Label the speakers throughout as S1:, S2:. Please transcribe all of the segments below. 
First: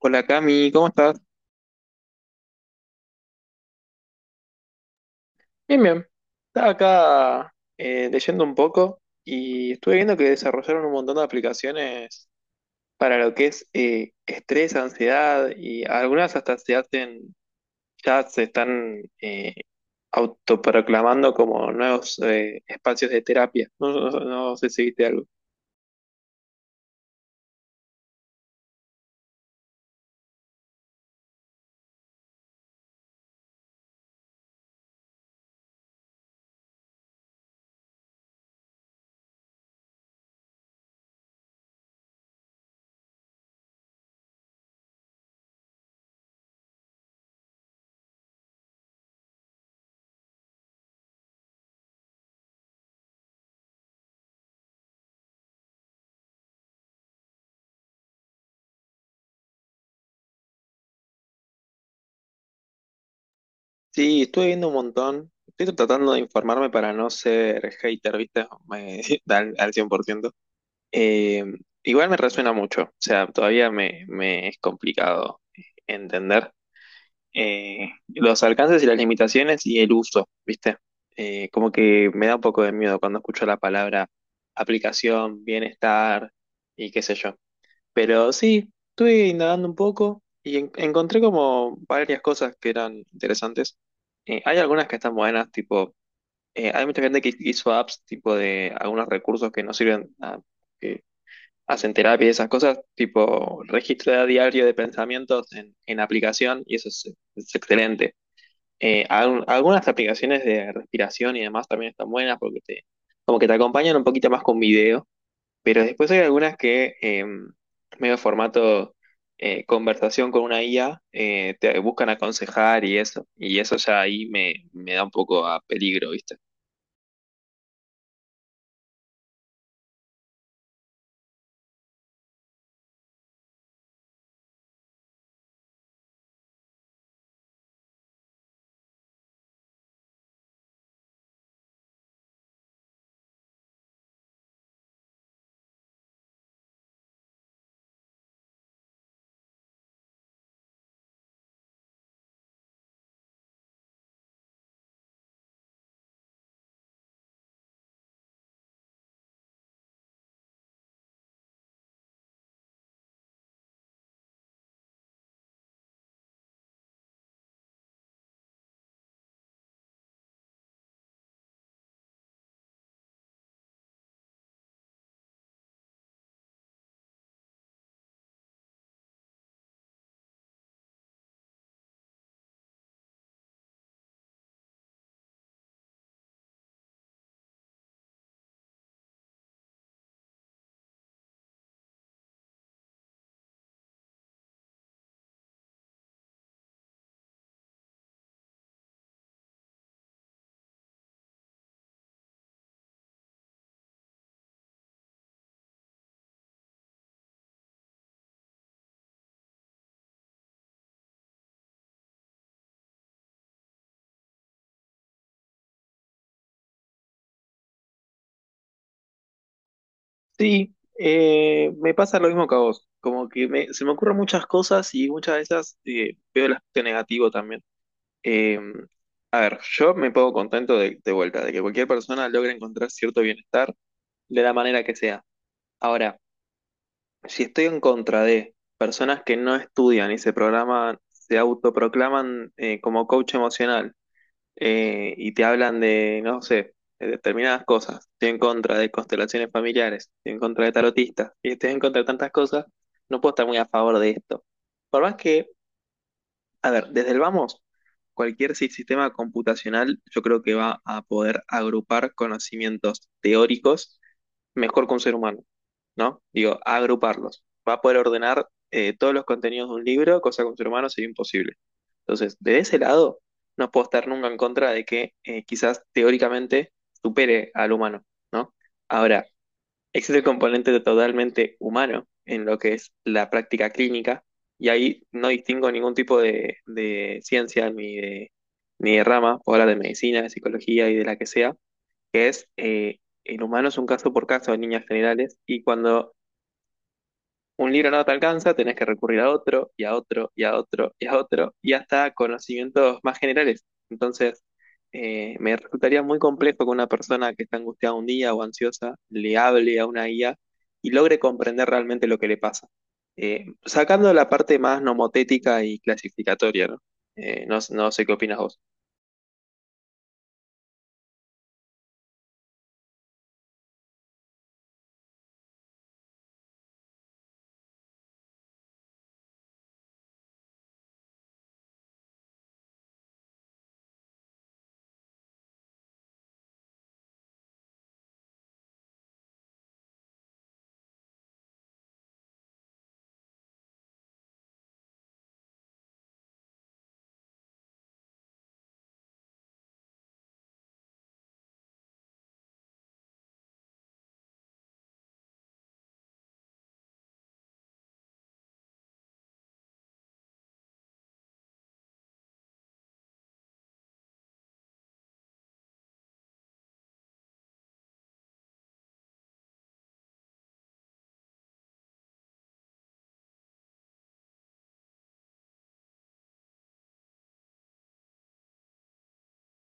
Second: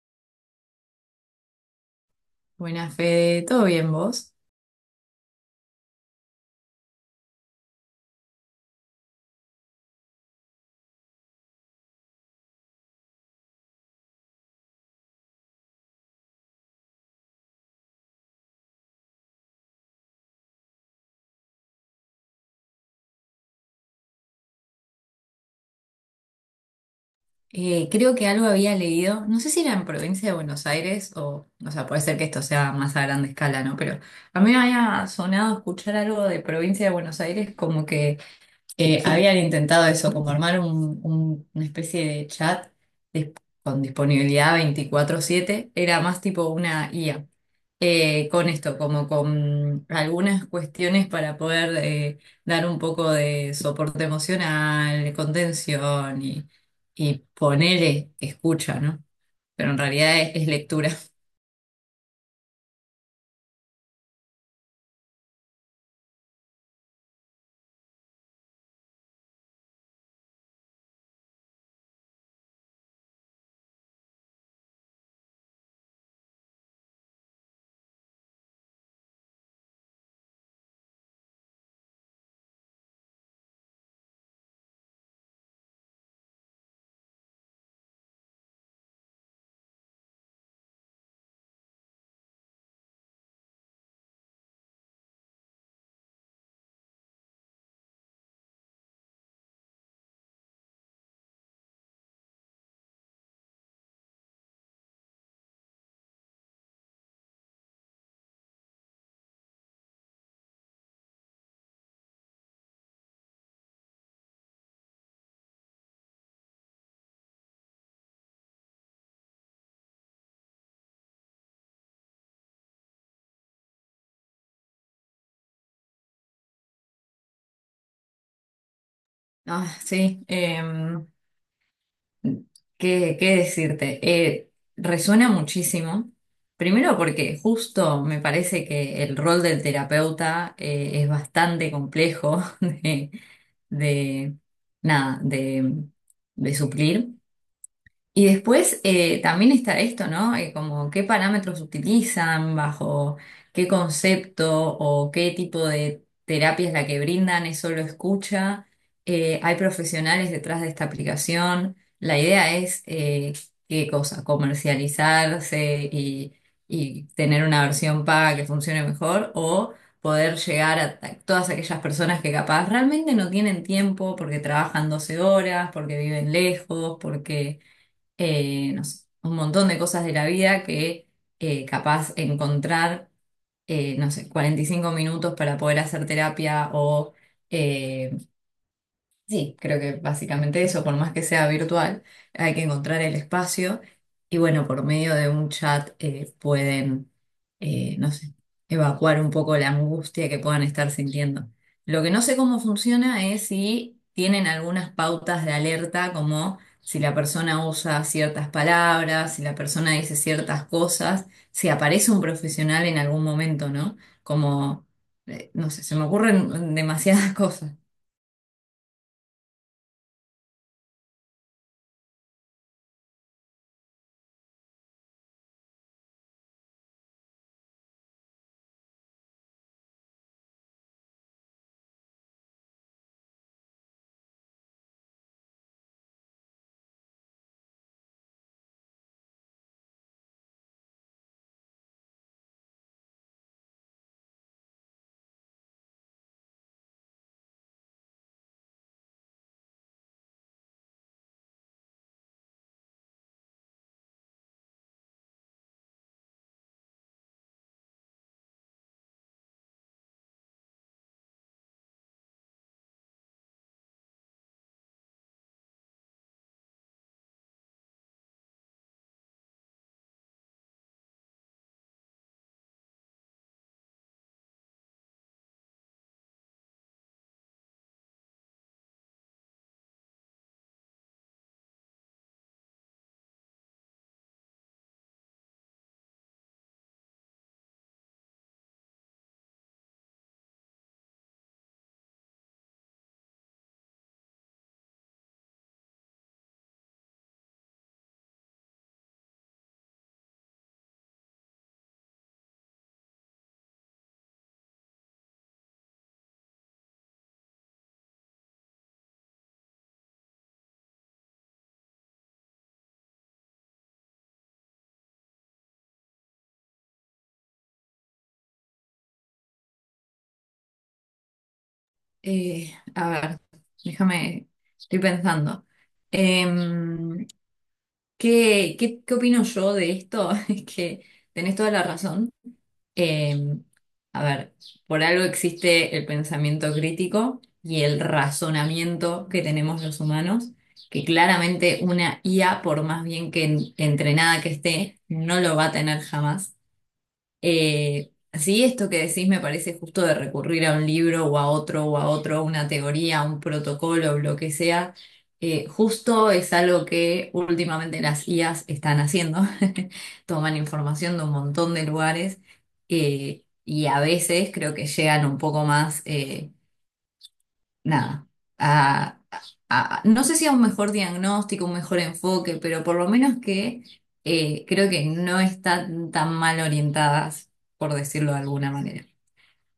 S1: Hola Cami, ¿cómo estás?
S2: Buenas, Fede. ¿Todo bien vos?
S1: Bien, bien. Estaba acá leyendo un poco y estuve viendo que desarrollaron un montón de aplicaciones para lo que es estrés, ansiedad y algunas hasta se hacen, ya se están autoproclamando como nuevos espacios de terapia. No sé si viste algo.
S2: Creo que algo había leído, no sé si era en provincia de Buenos Aires o sea, puede ser que esto sea más a grande escala, ¿no? Pero a mí me había sonado escuchar algo de provincia de Buenos Aires como que habían intentado eso, como armar una especie de chat dis- con disponibilidad 24/7, era más tipo una IA. Con esto, como con algunas cuestiones para poder dar un poco de soporte emocional, contención y ponerle escucha, ¿no? Pero en realidad es lectura.
S1: Sí, estuve viendo un montón. Estoy tratando de informarme para no ser hater, ¿viste? Al, al 100%. Eh, Igual me resuena mucho, o sea, todavía me es complicado entender los alcances y las limitaciones y el uso, ¿viste? Como que me da un poco de miedo cuando escucho la palabra aplicación, bienestar y qué sé yo. Pero sí, estuve indagando un poco y encontré como varias cosas que eran interesantes. Hay algunas que están buenas, tipo, hay mucha gente que hizo apps tipo de algunos recursos que no sirven, hacen terapia y esas cosas, tipo registro de diario de pensamientos en aplicación, y eso es excelente. Algunas aplicaciones de respiración y demás también están buenas porque te, como que te acompañan un poquito más con video, pero después hay algunas que medio formato conversación con una IA, te buscan aconsejar y eso ya ahí me da un poco a peligro, ¿viste?
S2: Ah, sí. ¿Qué decirte? Resuena muchísimo. Primero porque justo me parece que el rol del terapeuta es bastante complejo de- nada, de suplir. Y después también está esto, ¿no? Como qué parámetros utilizan, bajo qué concepto o qué tipo de terapia es la que brindan, es solo escucha. Hay profesionales detrás de esta aplicación. La idea es, ¿qué cosa? Comercializarse y tener una versión paga que funcione mejor o poder llegar a todas aquellas personas que capaz realmente no tienen tiempo porque trabajan 12 horas, porque viven lejos, porque no sé, un montón de cosas de la vida que capaz encontrar, no sé, 45 minutos para poder hacer terapia o eh, sí, creo que básicamente eso, por más que sea virtual, hay que encontrar el espacio y bueno, por medio de un chat pueden, no sé, evacuar un poco la angustia que puedan estar sintiendo. Lo que no sé cómo funciona es si tienen algunas pautas de alerta, como si la persona usa ciertas palabras, si la persona dice ciertas cosas, si aparece un profesional en algún momento, ¿no? Como, no sé, se me ocurren demasiadas cosas.
S1: Sí, me pasa lo mismo que a vos, como que se me ocurren muchas cosas y muchas de esas veo el aspecto negativo también. Eh, a ver, yo me pongo contento de vuelta, de que cualquier persona logre encontrar cierto bienestar de la manera que sea. Ahora, si estoy en contra de personas que no estudian y se programan, se autoproclaman como coach emocional, y te hablan de, no sé, de determinadas cosas. Estoy en contra de constelaciones familiares, estoy en contra de tarotistas, y estoy en contra de tantas cosas, no puedo estar muy a favor de esto. Por más que, a ver, desde el vamos, cualquier sistema computacional yo creo que va a poder agrupar conocimientos teóricos mejor que un ser humano, ¿no? Digo, agruparlos. Va a poder ordenar todos los contenidos de un libro, cosa que un ser humano sería imposible. Entonces, de ese lado, no puedo estar nunca en contra de que quizás teóricamente supere al humano, ¿no? Ahora, existe el componente totalmente humano en lo que es la práctica clínica, y ahí no distingo ningún tipo de ciencia ni de rama, o hablar de medicina, de psicología y de la que sea, que es el humano es un caso por caso en líneas generales, y cuando un libro no te alcanza, tenés que recurrir a otro, y a otro, y a otro, y a otro, y hasta conocimientos más generales. Entonces, me resultaría muy complejo que una persona que está angustiada un día o ansiosa le hable a una guía y logre comprender realmente lo que le pasa. Sacando la parte más nomotética y clasificatoria, ¿no? No sé qué opinas vos.
S2: A ver, déjame, estoy pensando. Em, ¿qué opino yo de esto? Es que tenés toda la razón. Em, a ver, por algo existe el pensamiento crítico y el razonamiento que tenemos los humanos, que claramente una IA, por más bien que entrenada que esté, no lo va a tener jamás. Sí, esto que decís me parece justo de recurrir a un libro o a otro, a una teoría, a un protocolo, lo que sea. Justo es algo que últimamente las IAs están haciendo. Toman información de un montón de lugares y a veces creo que llegan un poco más. Nada, a- no sé si a un mejor diagnóstico, un mejor enfoque, pero por lo menos que creo que no están tan mal orientadas, por decirlo de alguna manera.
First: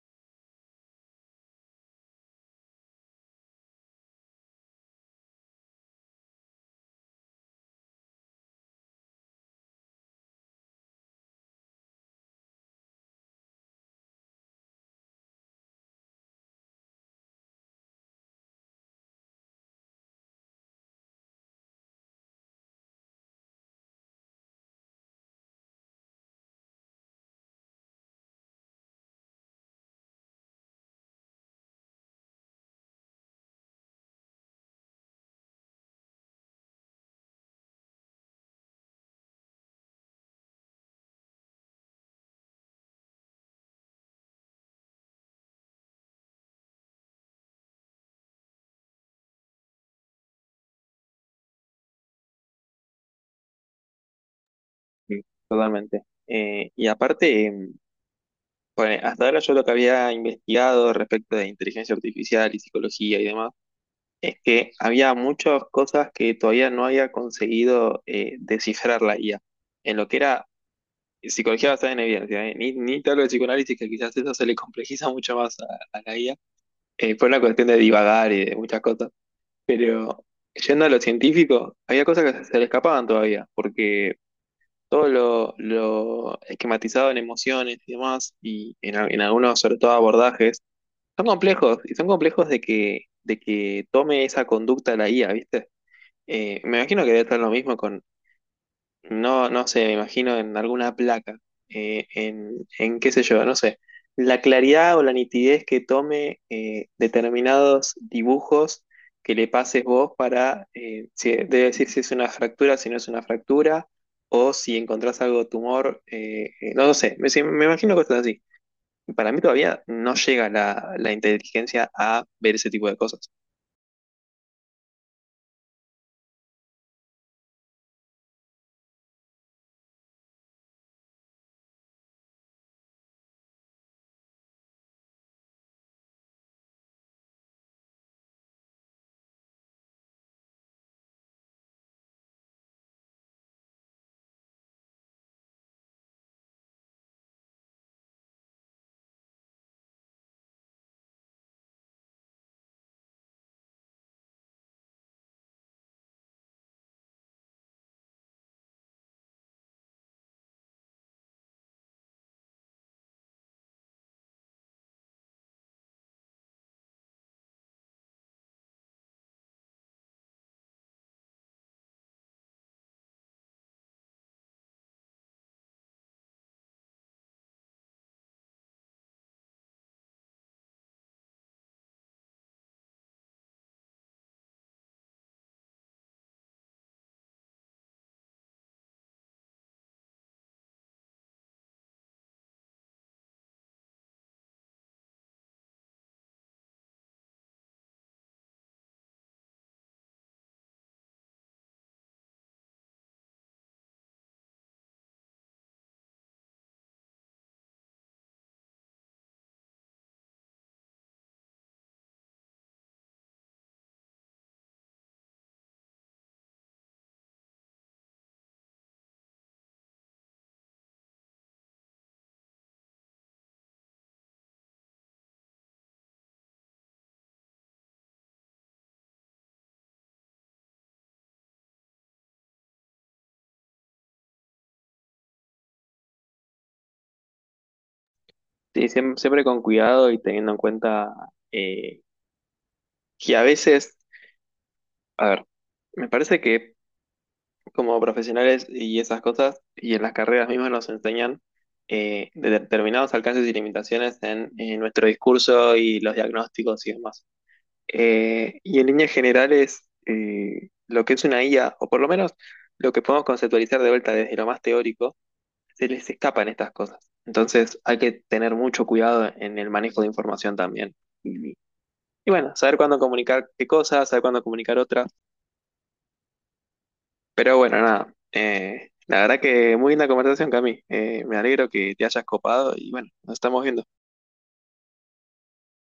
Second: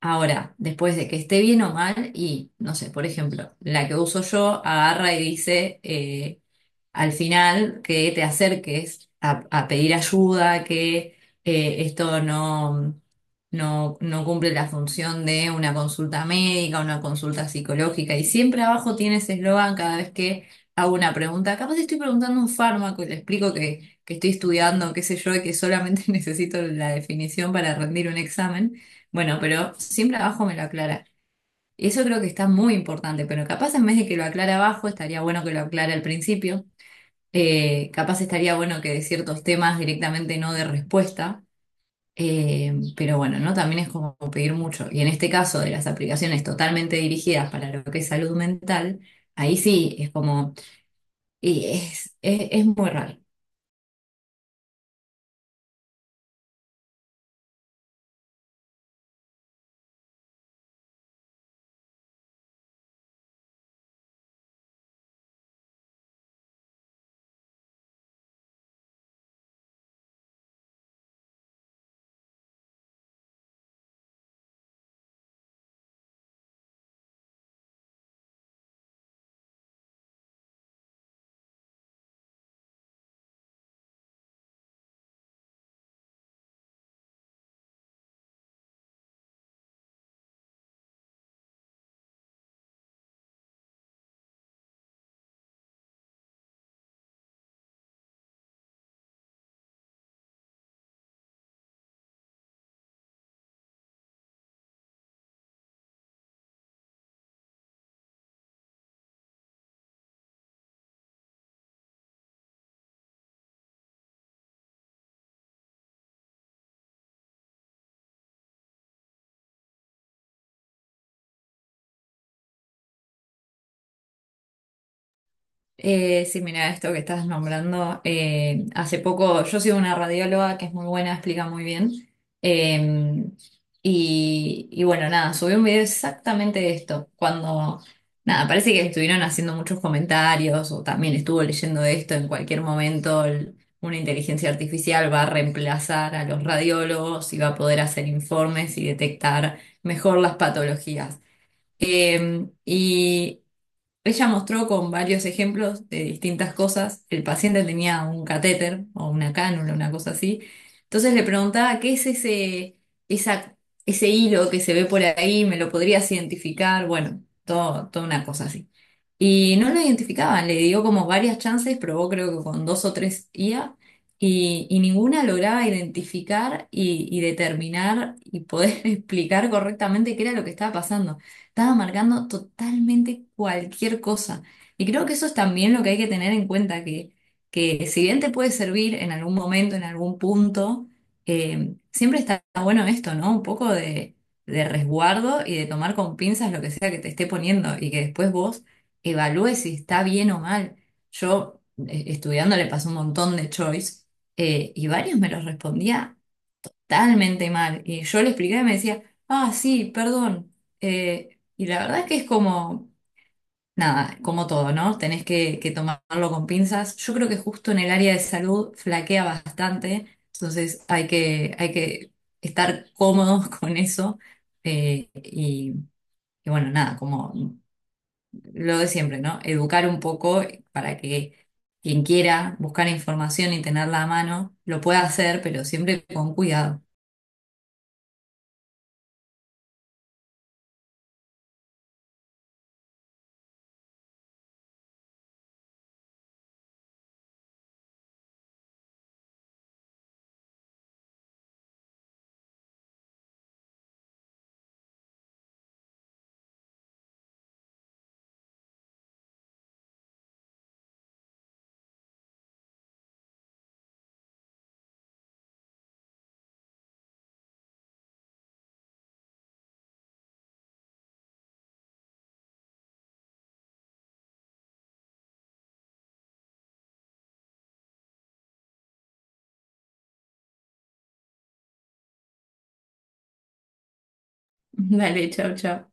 S2: Ahora, después de que esté bien o mal, y no sé, por ejemplo, la que uso yo agarra y dice, al final que te acerques a pedir ayuda, que esto no cumple la función de una consulta médica, una consulta psicológica. Y siempre abajo tienes eslogan cada vez que hago una pregunta. Capaz estoy preguntando un fármaco y le explico que estoy estudiando, qué sé yo, y que solamente necesito la definición para rendir un examen. Bueno, pero siempre abajo me lo aclara. Y eso creo que está muy importante, pero capaz en vez de que lo aclara abajo, estaría bueno que lo aclara al principio, capaz estaría bueno que de ciertos temas directamente no de respuesta, pero bueno, ¿no? También es como pedir mucho. Y en este caso de las aplicaciones totalmente dirigidas para lo que es salud mental, ahí sí es como, y es muy raro.
S1: Sí, totalmente. Y aparte, bueno, hasta ahora yo lo que había investigado respecto de inteligencia artificial y psicología y demás, es que había muchas cosas que todavía no había conseguido descifrar la IA. En lo que era psicología basada en evidencia, ni ni te hablo de psicoanálisis, que quizás eso se le complejiza mucho más a la IA. Fue una cuestión de divagar y de muchas cosas. Pero yendo a lo científico, había cosas que se le escapaban todavía, porque todo lo esquematizado en emociones y demás, en algunos, sobre todo, abordajes, son complejos, y son complejos de que tome esa conducta la IA, ¿viste? Me imagino que debe estar lo mismo con, no sé, me imagino en alguna placa, en qué sé yo, no sé, la claridad o la nitidez que tome determinados dibujos que le pases vos para, debe decir si es una fractura, si no es una fractura, o si encontrás algo de tumor, no lo sé, me, sí, me imagino cosas así. Para mí todavía no llega la inteligencia a ver ese tipo de cosas.
S2: Sí, mira, esto que estás nombrando, hace poco yo sigo una radióloga que es muy buena, explica muy bien. eh, y bueno, nada, subí un video exactamente de esto, cuando, nada, parece que estuvieron haciendo muchos comentarios o también estuvo leyendo de esto, en cualquier momento una inteligencia artificial va a reemplazar a los radiólogos y va a poder hacer informes y detectar mejor las patologías. Y ella mostró con varios ejemplos de distintas cosas. El paciente tenía un catéter o una cánula, una cosa así. Entonces le preguntaba, ¿qué es esa, ese hilo que se ve por ahí? ¿Me lo podrías identificar? Bueno, todo, toda una cosa así. Y no lo identificaban, le dio como varias chances, probó creo que con dos o tres IA y ninguna lograba identificar y determinar y poder explicar correctamente qué era lo que estaba pasando. Estaba marcando totalmente cualquier cosa. Y creo que eso es también lo que hay que tener en cuenta, que si bien te puede servir en algún momento, en algún punto, siempre está bueno esto, ¿no? Un poco de resguardo y de tomar con pinzas lo que sea que te esté poniendo y que después vos evalúes si está bien o mal. Yo, estudiando, le pasé un montón de choice y varios me los respondía totalmente mal. Y yo le expliqué y me decía, ah, sí, perdón. Y la verdad es que es como, nada, como todo, ¿no? Tenés que tomarlo con pinzas. Yo creo que justo en el área de salud flaquea bastante, entonces hay que estar cómodos con eso. Eh, y, y bueno, nada, como lo de siempre, ¿no? Educar un poco para que quien quiera buscar información y tenerla a mano lo pueda hacer, pero siempre con cuidado.
S1: Sí, siempre con cuidado y teniendo en cuenta que a veces, a ver, me parece que como profesionales y esas cosas, y en las carreras mismas nos enseñan determinados alcances y limitaciones en nuestro discurso y los diagnósticos y demás. Y en líneas generales, lo que es una IA, o por lo menos lo que podemos conceptualizar de vuelta desde lo más teórico, se les escapan estas cosas. Entonces hay que tener mucho cuidado en el manejo de información también. Y, y bueno, saber cuándo comunicar qué cosas, saber cuándo comunicar otras. Pero bueno, nada. La verdad que muy linda conversación, Cami. Me alegro que te hayas copado y bueno, nos estamos viendo.
S2: Dale, chau, chau.